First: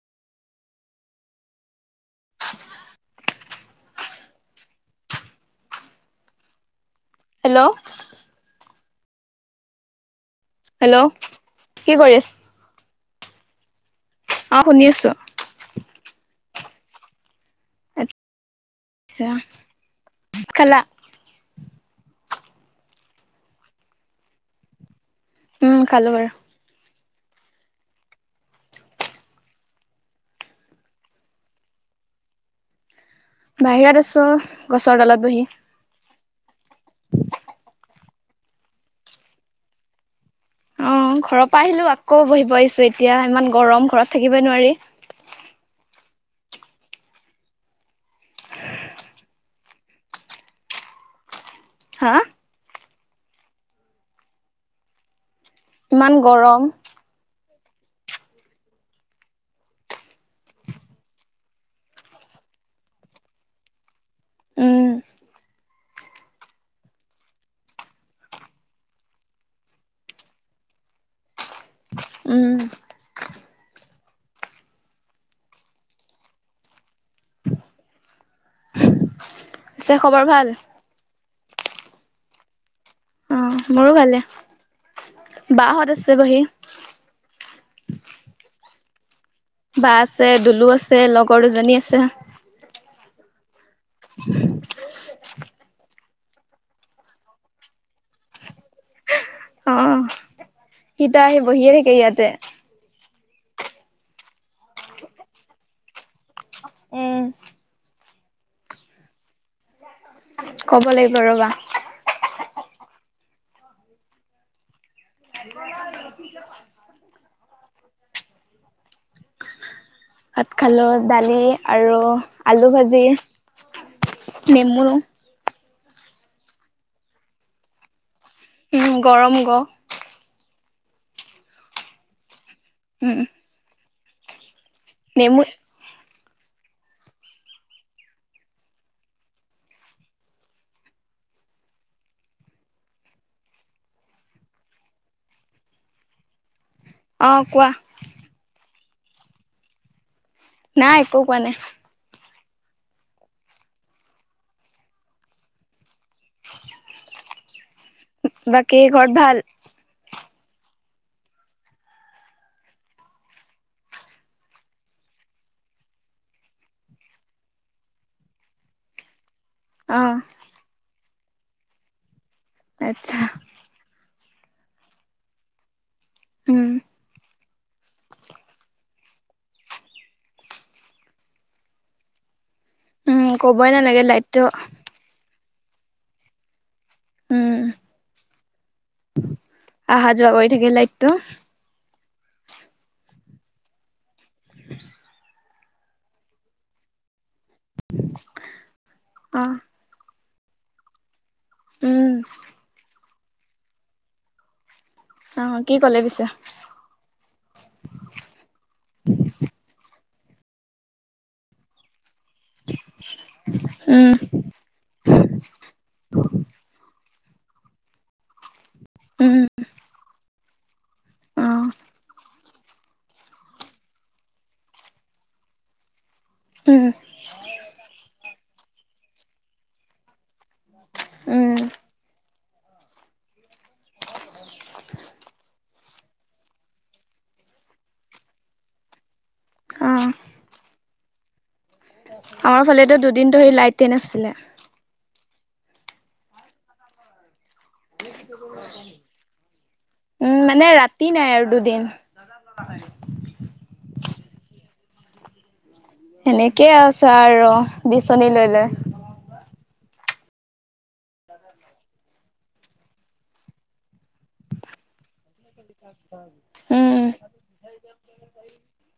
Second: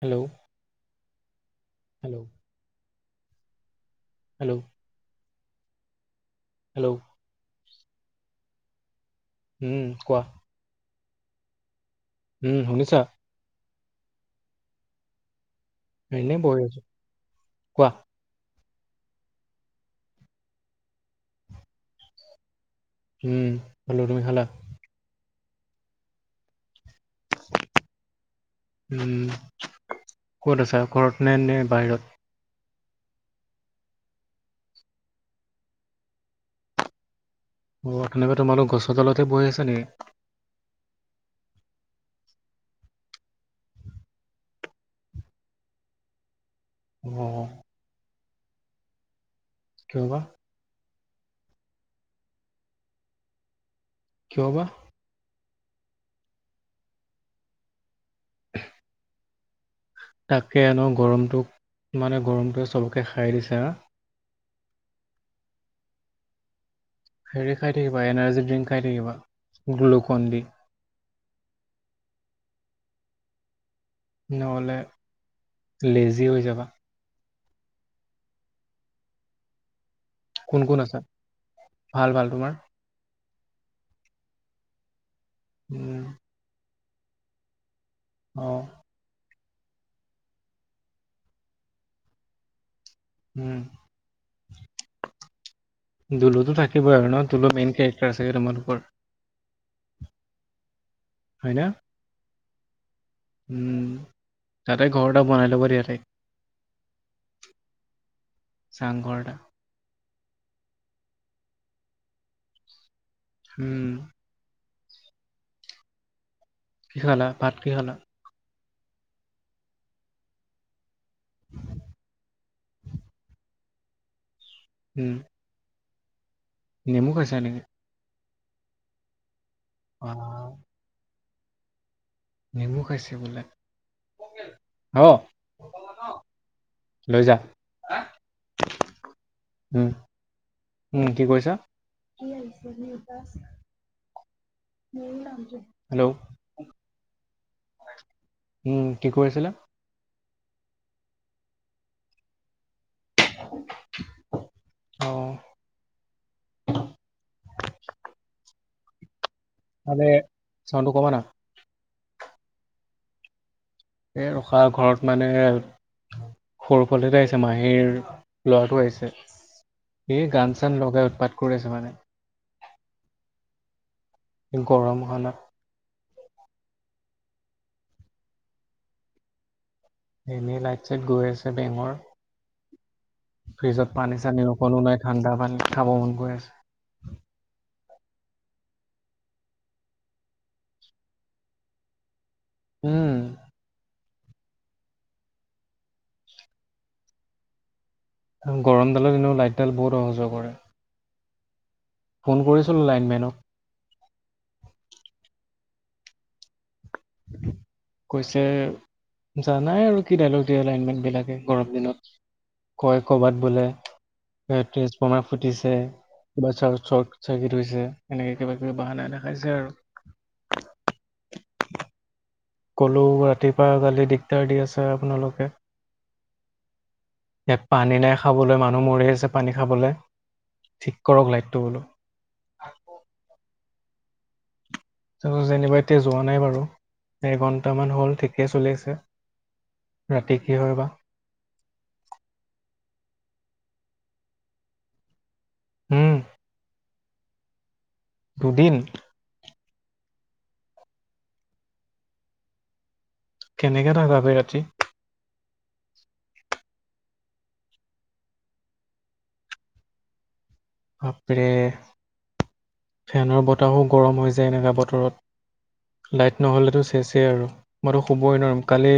Hello hello hello hello hello উম, কোৱা? Hello, কি কৰি আছে? উম, শুনিছা? অঁ, শুনি আছোঁ। এনেই, বহি আছো কোৱা? আচ্ছা খালা। উম, খালো তুমি খালা? উম, খালো বাৰু। উম, ক'ত আছা ঘৰত নে বাহিৰত? বাহিৰত আছো, গছৰ তলত বহি। অ, সেনেকে তোমালোক গছৰ তলত বহি আছে নেকি? অঁ, ঘৰৰ পৰা আহিলো আকৌ বহিব আহিছো এতিয়া ইমান গৰম ঘৰত থাকিবই নোৱাৰি। অঁ কিয় বা? হা কিয় বা? ইমান গৰম। [inaudible] তাকে ন গৰমটো, মানে গৰমটোৱে চবকে খাই দিছা। উম হেৰি খাই থাকিবা, এনাৰ্জি ড্ৰিংক খাই থাকিব গ্লুকন দি। উম। নহ'লে, লেজি হৈ যাবা। পিছে খবৰ ভাল। কোন কোন আছা? ভাল ভাল তোমাৰ? অঁ মোৰো ভালে, বা হত উম আছে বহি। অ বা আছে দুলু আছে লগৰ দুজনী আছে। উম। দুলোতো থাকিব আৰু ন দুলো মেইন কেৰেক্টাৰ চাগে তোমালোকৰ। সিটা আহি হয় না? বহিয়ে থাকে ইয়াতে। উম তাতে ঘৰ এটা বনাই ল'ব দিয়া তাইক। উম চাংঘৰ এটা। ক'ব লাগিব ৰ'বা। উম। [inaudible] কি খালা ভাত কি খালা। ভাত খালো দালি আৰু আলু ভাজি নেমু। উম, নেমু খাইকছা নে। উম গৰম গ। অ। নেমু খাইছে উম বোলে অ। নেমু লৈ যা। উম উম কি কৈছা। হেল্ল'। অ কোৱা। উম কি কৈ আছিলা। নাই একো কোৱা নাই। অ। বাকী ঘৰত ভাল। ভালে চাউণ্ড টো কমা না। এ ৰখা ঘৰত মানে। সৰু পোৱালিটো আহিছে মাহীৰ লৰাটো আহিছে। অ এই গান চান লগাই উৎপাত কৰি আছে মানে। আচ্ছা। গৰম হণত। উম। এনেই লাইট চাইট গৈ আছে বেঙৰ উম কবই ফ্ৰিজত নালাগে পানী লাইটটো চানী অকণো নাই। ঠাণ্ডা পানী খাব মন গৈ আছে। উম অহা যোৱা কৰি থাকে লাইটটো। উম। [unintelligible] গৰমডালত এনেও অ লাইটডাল বহুত অহাজোৱা কৰে। উম ফোন কৰিছিলোঁ লাইনমেনক। অ কি কলে বিছে। কৈছে। জ নাই আৰু কি দাইল দিয়ে লাইনমেণ্ট বিলাকে গৰম দিনত। কয় কৰ'বাত বোলে উম [inaudible] কমে ফুটিছে কিবা চ চৰ্ট চাৰ্কিট হৈছে সনেকে কিবা কিবি বাহানা উম দেখাইছে আৰু। অ ক'লো ৰাতিপুৱা কালি দিগদাৰ দি আছে আপোনালোকে। উম। ইয়াত পানী নাই খাবলৈ মানুহ মৰি আছে পানী খাবলে ঠিক কৰক উম লাইটটো বোলো। তাপা যেনিবা এতিয়া যোৱা নাই বাৰু। এঘণ্টামান হ'ল ঠিকে চলি আছে। অ ৰাতি কি হয় বা? আমাৰ ফালেতো দুদিন ধৰি লাইটে নাছিলে। উম্ ‌ দুদিন? উম মানে ৰাতি নাই আৰু দুদিন। কেনেকে থাকা বে ৰাতি? সেনেকেই আছো আৰু, বিচনী লৈ লৈ। বাপৰে! ফেনৰ বতাহো গৰম হৈ যায় এনেকা বতৰত। লাইট নহ'লেতো উম চেছেই আৰু, মইতো শুবই নোৱাৰিম- কালি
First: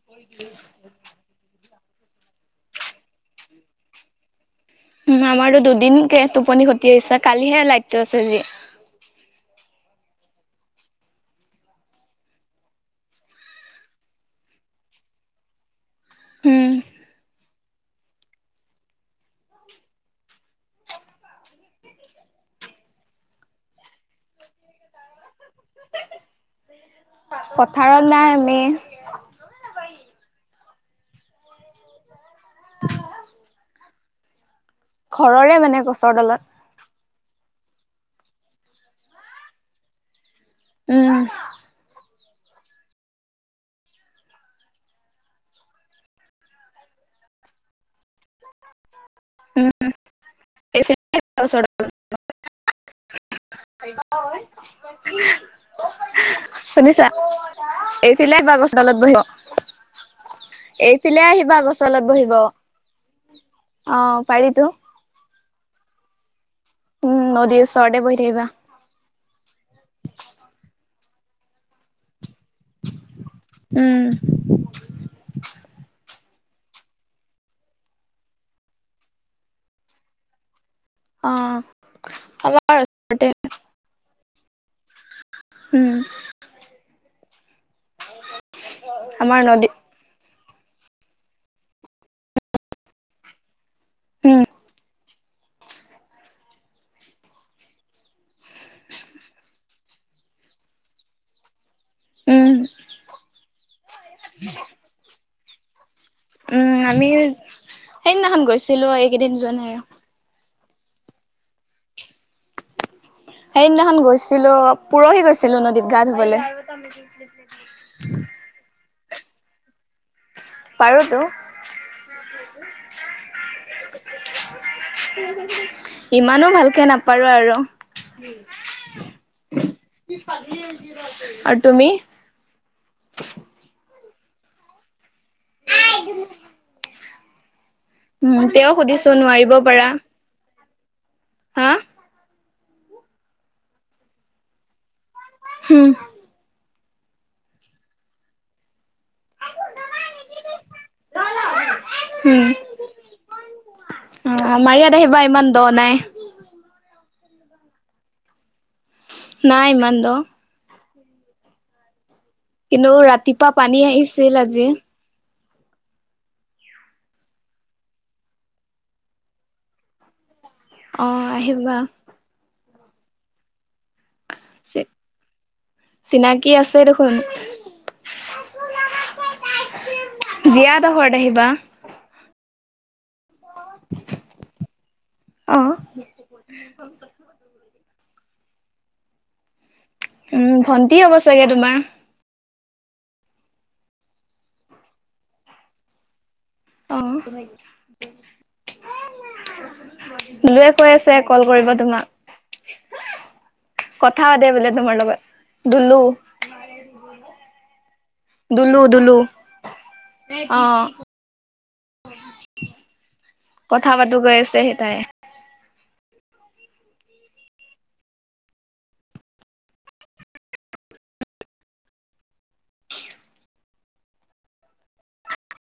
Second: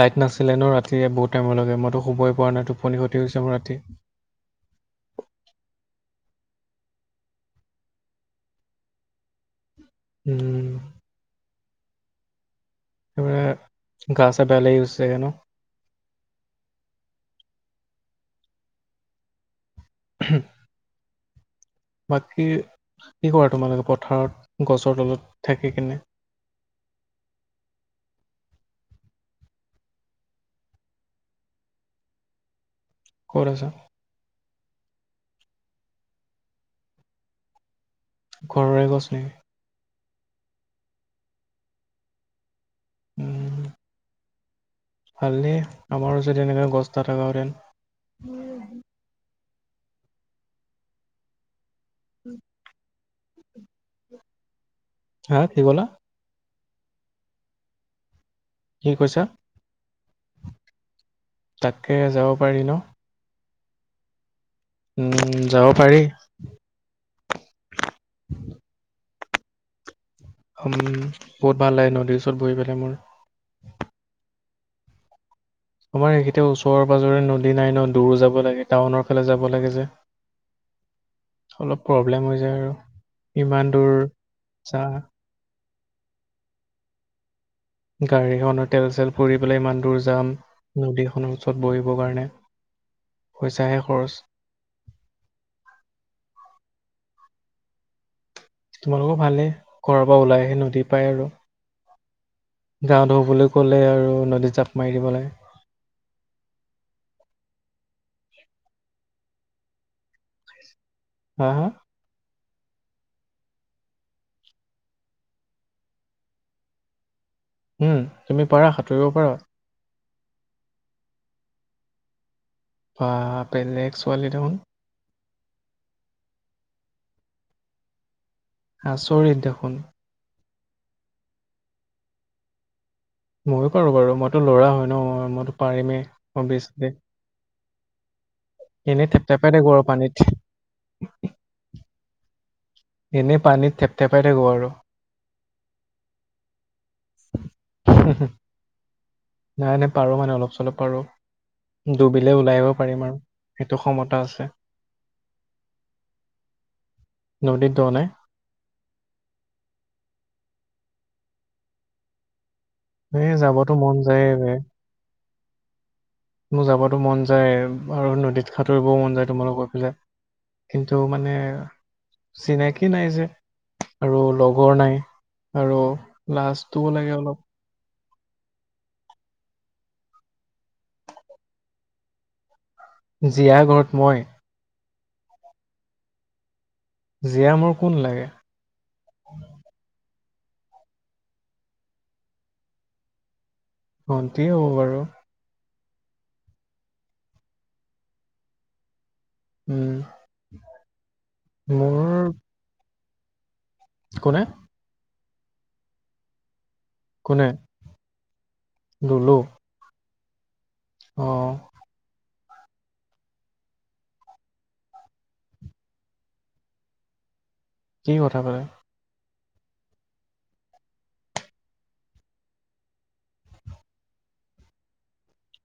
লাইট নাছিলে ন ৰাতিৰ বহুত টাইম' লৈকে- মইতো শুবই পৰা নাই টোপনি খতি হৈছে মোৰ ৰাতি। উ আমাৰতো দুদিনকে টোপনি খতি হৈছে কালিহে লাইটটো আছে যি। উম্ একেবোৰ, গা-চা বেয়া লাগি গচেগে ন? উম্। [unintelligible] [unintelligible] বাকী, কি কৰা তোমালোকে পথাৰত গছৰ তলত থাকি কিনে? পথাৰত নাই আমি। [unintelligible] ক'ত আছ? ঘৰৰে মানে গছৰ ডালত। ঘৰৰে গছ নি? উম্। উম্ ভাললে, আমাৰো যদি এনেকা গছ'টা থকা হেতেন! উম উম [unintelligible] ও [inaudible] [unintelligible] হা- কি ক'লা? শুনিছা? এইফালে আহিবা গছৰ কি তলত কৈছা বহিব। এইফালে আহিবা তাকে গছ লত যাব বহিব। পাৰি ন অ' পাৰিতো। উম্ যাব পাৰি। উম্ নদীৰ ওচৰতে বহি থাকিবা। উম্, বহুত ভাল লাগে নদীৰ ওচৰত বহিবলে মোৰ। উম্। আমাৰ সেইটো ওচৰ-পাজৰে নদী নাই ন' দূৰ যাব লাগে, টাউনৰ ফালে যাব লাগে যে। অ অলপ প্ৰব্লেম হৈ যায় আৰু, আমাৰ ওচৰতে ইমান দূৰ- যা। উম্। গাড়ীখনৰ তেল-চেল পুৰি আমাৰ পেলাই নদী ইমান দূৰ যাম- নদীখনৰ ওচৰত বহিবৰ কাৰণে, পইচাহে খৰচ। উম তোমালোকৰ ভালেই, ঘৰৰ পৰা ওলাই আহি নদী পায় আৰু। উম্। গা ধূও বুলি ক'লেই আৰু নদীত জাপ মাৰি দিব লাগে। উ আমি সেইদিনাখন গৈছিলোঁ, এইকেইদিন যোৱা নাই আৰু। হা সেইদিনাখন গৈছিলোঁ, পোৰহি গৈছিলোঁ নদীত গা ধুবলৈ। [unintelligible] উম। তুমি পাৰা, সাঁতুৰিব পাৰা? পাৰোঁ টো। বা বেলেগ ছোৱালী দেখোন। ইমানো ভালকে নাপাৰো আৰু। [inaudible] আচৰিত দেখোন। আৰু তুমি? ময়ো পাৰো বাৰু। মইতো ল'ৰা হয় ন', মইতো পাৰিমেই অবিএচলি। উম, তেওঁ সুধিছো থেপথেপাই নোৱাৰিব থাকো আৰু পাৰা। পানীত হা এনেই পানীত থেপ-থেপাই থাকো আৰু। হুম। [unintelligible] নাই এনেই পাৰো মানে অলপ চলপ পাৰো। ডুবিলে উম, ওলাই আহিব পাৰিম আৰু, সেইটো ক্ষমতা অ, আছে। আমাৰ ইয়াত আহিবা ইমান দ নাই নদীত দ নাই? নাই ইমান দ। কিন্তু এই ৰাতিপুৱা যাবতো পানী মন যায় আহিছিল বে। আজি। মোৰ যাবাতো মন যায়ে আৰু নদীত সাঁতুৰিবও মন যায় তোমালোকৰ ফালে। কিন্তু অ, মানে আহিবা চিনাকি নাই যে আৰু লগ গৰ নাই আৰু লাজটোও লাগে অলপ। জীয়া হঁতৰ ঘৰত আহিবা। জীয়াৰ ঘৰত মই? অ'। জীয়া মোৰ কোন লাগে? উম। ভণ্টি হ'ব চাগে তোমাৰ। ভণ্টিয়ে হ'ব বাৰু। অ'। উম গুলুৱে কৈ আছে কল কৰিব মোৰ তোমাক। কথা কোনে পাতে বোলে তোমাৰ লগত, গুলো। কোনে? দুলু দুলু। অ'। অ। কথা পাতোঁ গৈ আছে সেই তাই। কি কথা কয়?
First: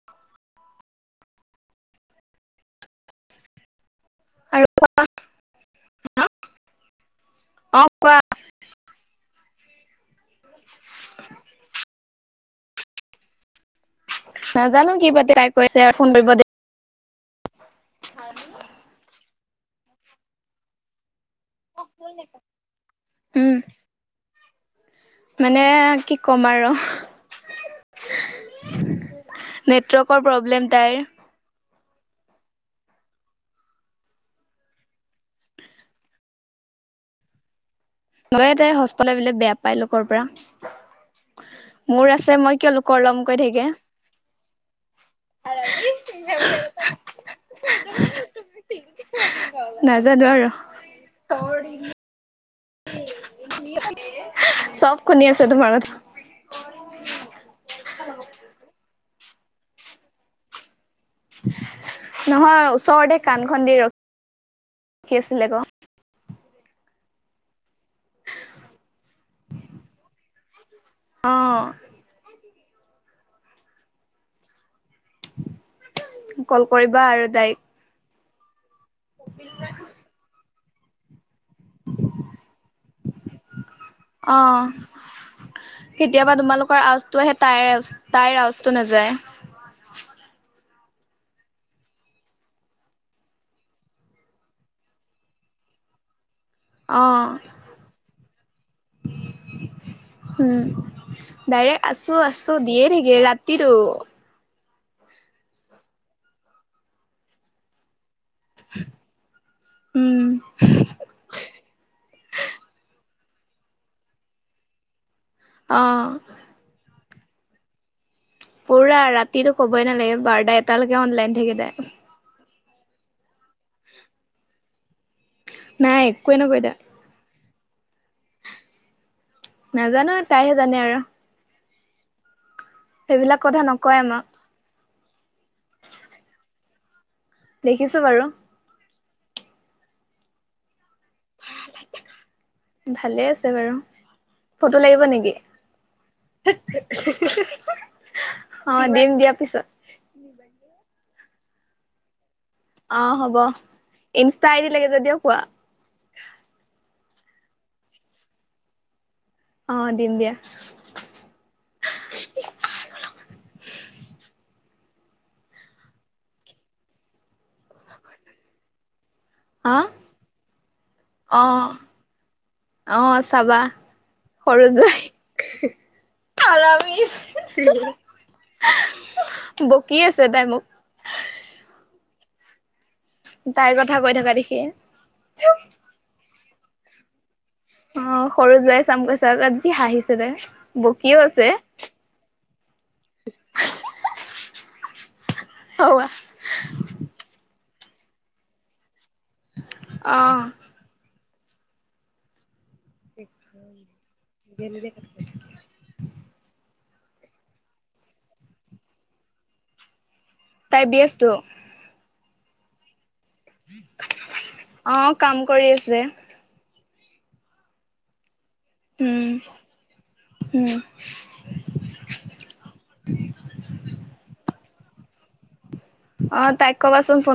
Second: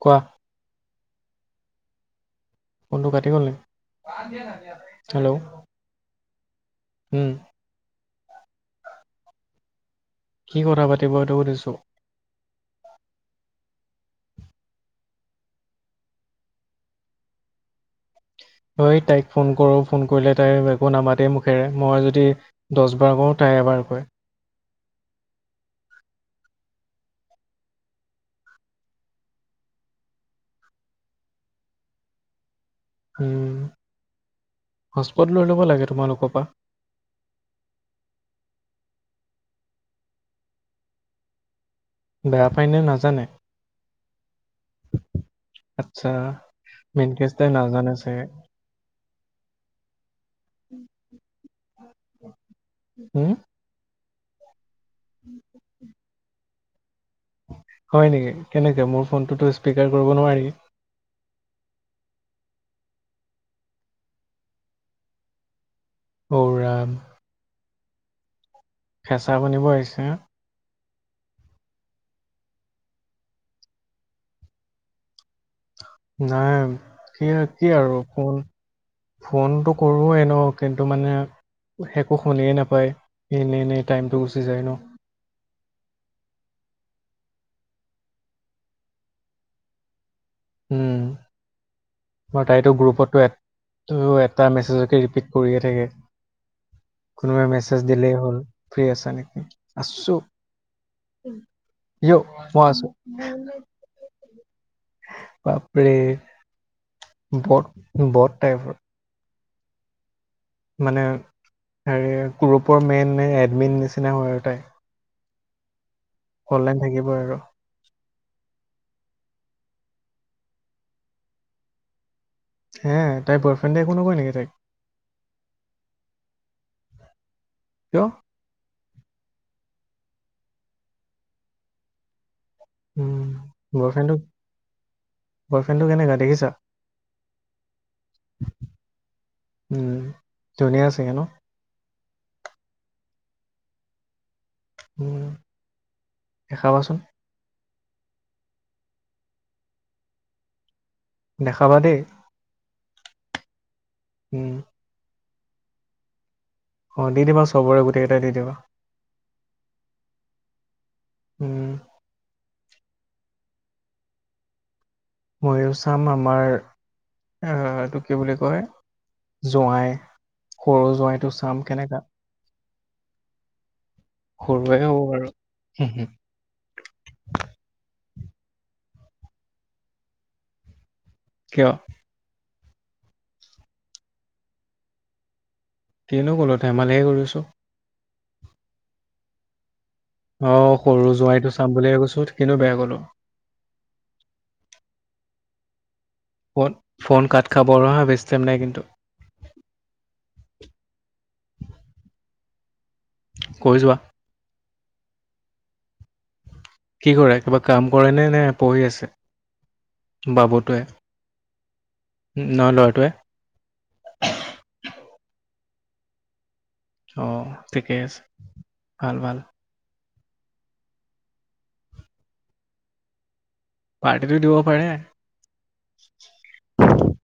কোৱা। ফোনটো কাতি গ'ল নেকি? আৰু হেল্ল'। উম। অ' কোৱা। কি কথা পাতিব এইটো সুধিছোঁ। নাজানো কি পাতে। তাই কৈছে- ফোন কৰিব দে। [unintelligible] মই তাইক ফোন কৰোঁ ফোন কৰিলে তাই একো নামাতেই মুখেৰে মই যদি দহ বাৰ কও উম, তাই এবাৰ কয় মানে কি ক'ম আৰু নেটৱৰ্কৰ প্ৰব্লেম তাইৰ উম হটস্পট লৈ ল'ব লাগে তোমালোকৰ পা নলই তাই হটস্পট লবলে পেলাই বেয়া পায় লোকৰ পৰা মোৰ আছে বেয়া মই পায় কিয় নে লোকৰ লম নাজানে কৈ থাকে আচ্ছা মেনকেচটোৱে নাজানে ছাগে নাজানো আৰু উম চব শুনি আছে তোমাৰ কথা হয় নেকি কেনেকে মোৰ ফোনটোতো স্পীকাৰ কৰিব নোৱাৰি নহয় ওচৰতে কাণ খন দি ৰখি আছিলে ক। ও ৰাম ফেঁচা বনিব আহিছে অ নাই কল কৰিবা আৰু কি তাইক। কি আৰু ফোন ফোনটো কৰোৱে ন কিন্তু মানে একো শুনিয়ে নাপায় এনেই এনেই টাইমটো গুচি যায় অ', ন কেতিয়াবা তোমালোকৰ আৱাজটো আহে তাইৰ আ তাইৰ আৱাজটো নাযায় উম তাইতো গ্ৰুপতটো এটা মেছেজকে ৰিপিট কৰিয়ে থাকে অ', কোনোবাই মেছেজ দিলেই হ'ল ফ্ৰী আছা নেকি আছো উম, ডাইৰেক্ট আছো ইয় মই দিয়ে আছো থাকে ৰাতিটো। বাপৰে বত বত টাইপ উম মানে হেৰি গ্ৰুপৰ মেইন নে এডমিন নিচিনা হয় আৰু তাই অ অনলাইন থাকিব আৰু পুৰা ৰাতিটো ক'বই নালাগে বাৰটা এটালৈকে অনলাইন থাকিল তাই হে তাই বয়ফ্ৰেণ্ডে একো নকয় নেকি তাইক নাই একোৱে নকয় এতিয়া কিয় নাজানো তাইহে জানে আৰু উম সেইবিলাক কথা নকয় বয়ফ্ৰেণ্ডটো আমাক বয়ফ্ৰেণ্ডটো কেনেকুৱা দেখিছা দেখিছো বাৰু উম ধুনীয়া চাগে ন ভালে আছে বাৰু ফটো লাগিব উম, নেকি দেখাবাচোন অ দিম দিয়া পিছত দেখাবা দেই অ হ'ব ইনষ্টা উম আইডি লাগে যদিও কোৱা অ দি দিবা চবৰে গোটেই কেইটা দি দিবা অ দিম দিয়া উম ময়ো চাম আমাৰ এইটো কি বুলি কয় হা জোঁৱাই সৰু জোঁৱাইটো চাম কেনেকা অহ চাবা সৰু সৰুৱে হ'ব বাৰু জোঁৱাইক হুম হুম হাৰামিছ্ বকি আছে তাই মোক কিয় তাইৰ কথা কৈ থকা দেখিয়ে চুপ কিনো ক'লোঁ ধেমালিহে কৰিছোঁ অ সৰু জোৱাই চাম কৈছা যে যি হাঁহিছ অ সৰু জোৱাই টো চাম বুলিয়ে কৈছো কিনো বেয়া কলো সৌৱা ফ'ন ফ'ন কাত খাব আৰু হা বেছি টাইম নাই কিন্তু অহ কৈ যোৱা [unintelligible] কি কৰে কিবা কাম কৰে নে নে পঢ়ি আছে বাবুটোৱে তাই বি এফ টো ন লৰাটোৱে অ কাম কৰি আছে অ ঠিকে আছে ভাল উম ভাল উম পাৰ্টিটো দিব পাৰে অ তাইক কবাচোন ফোন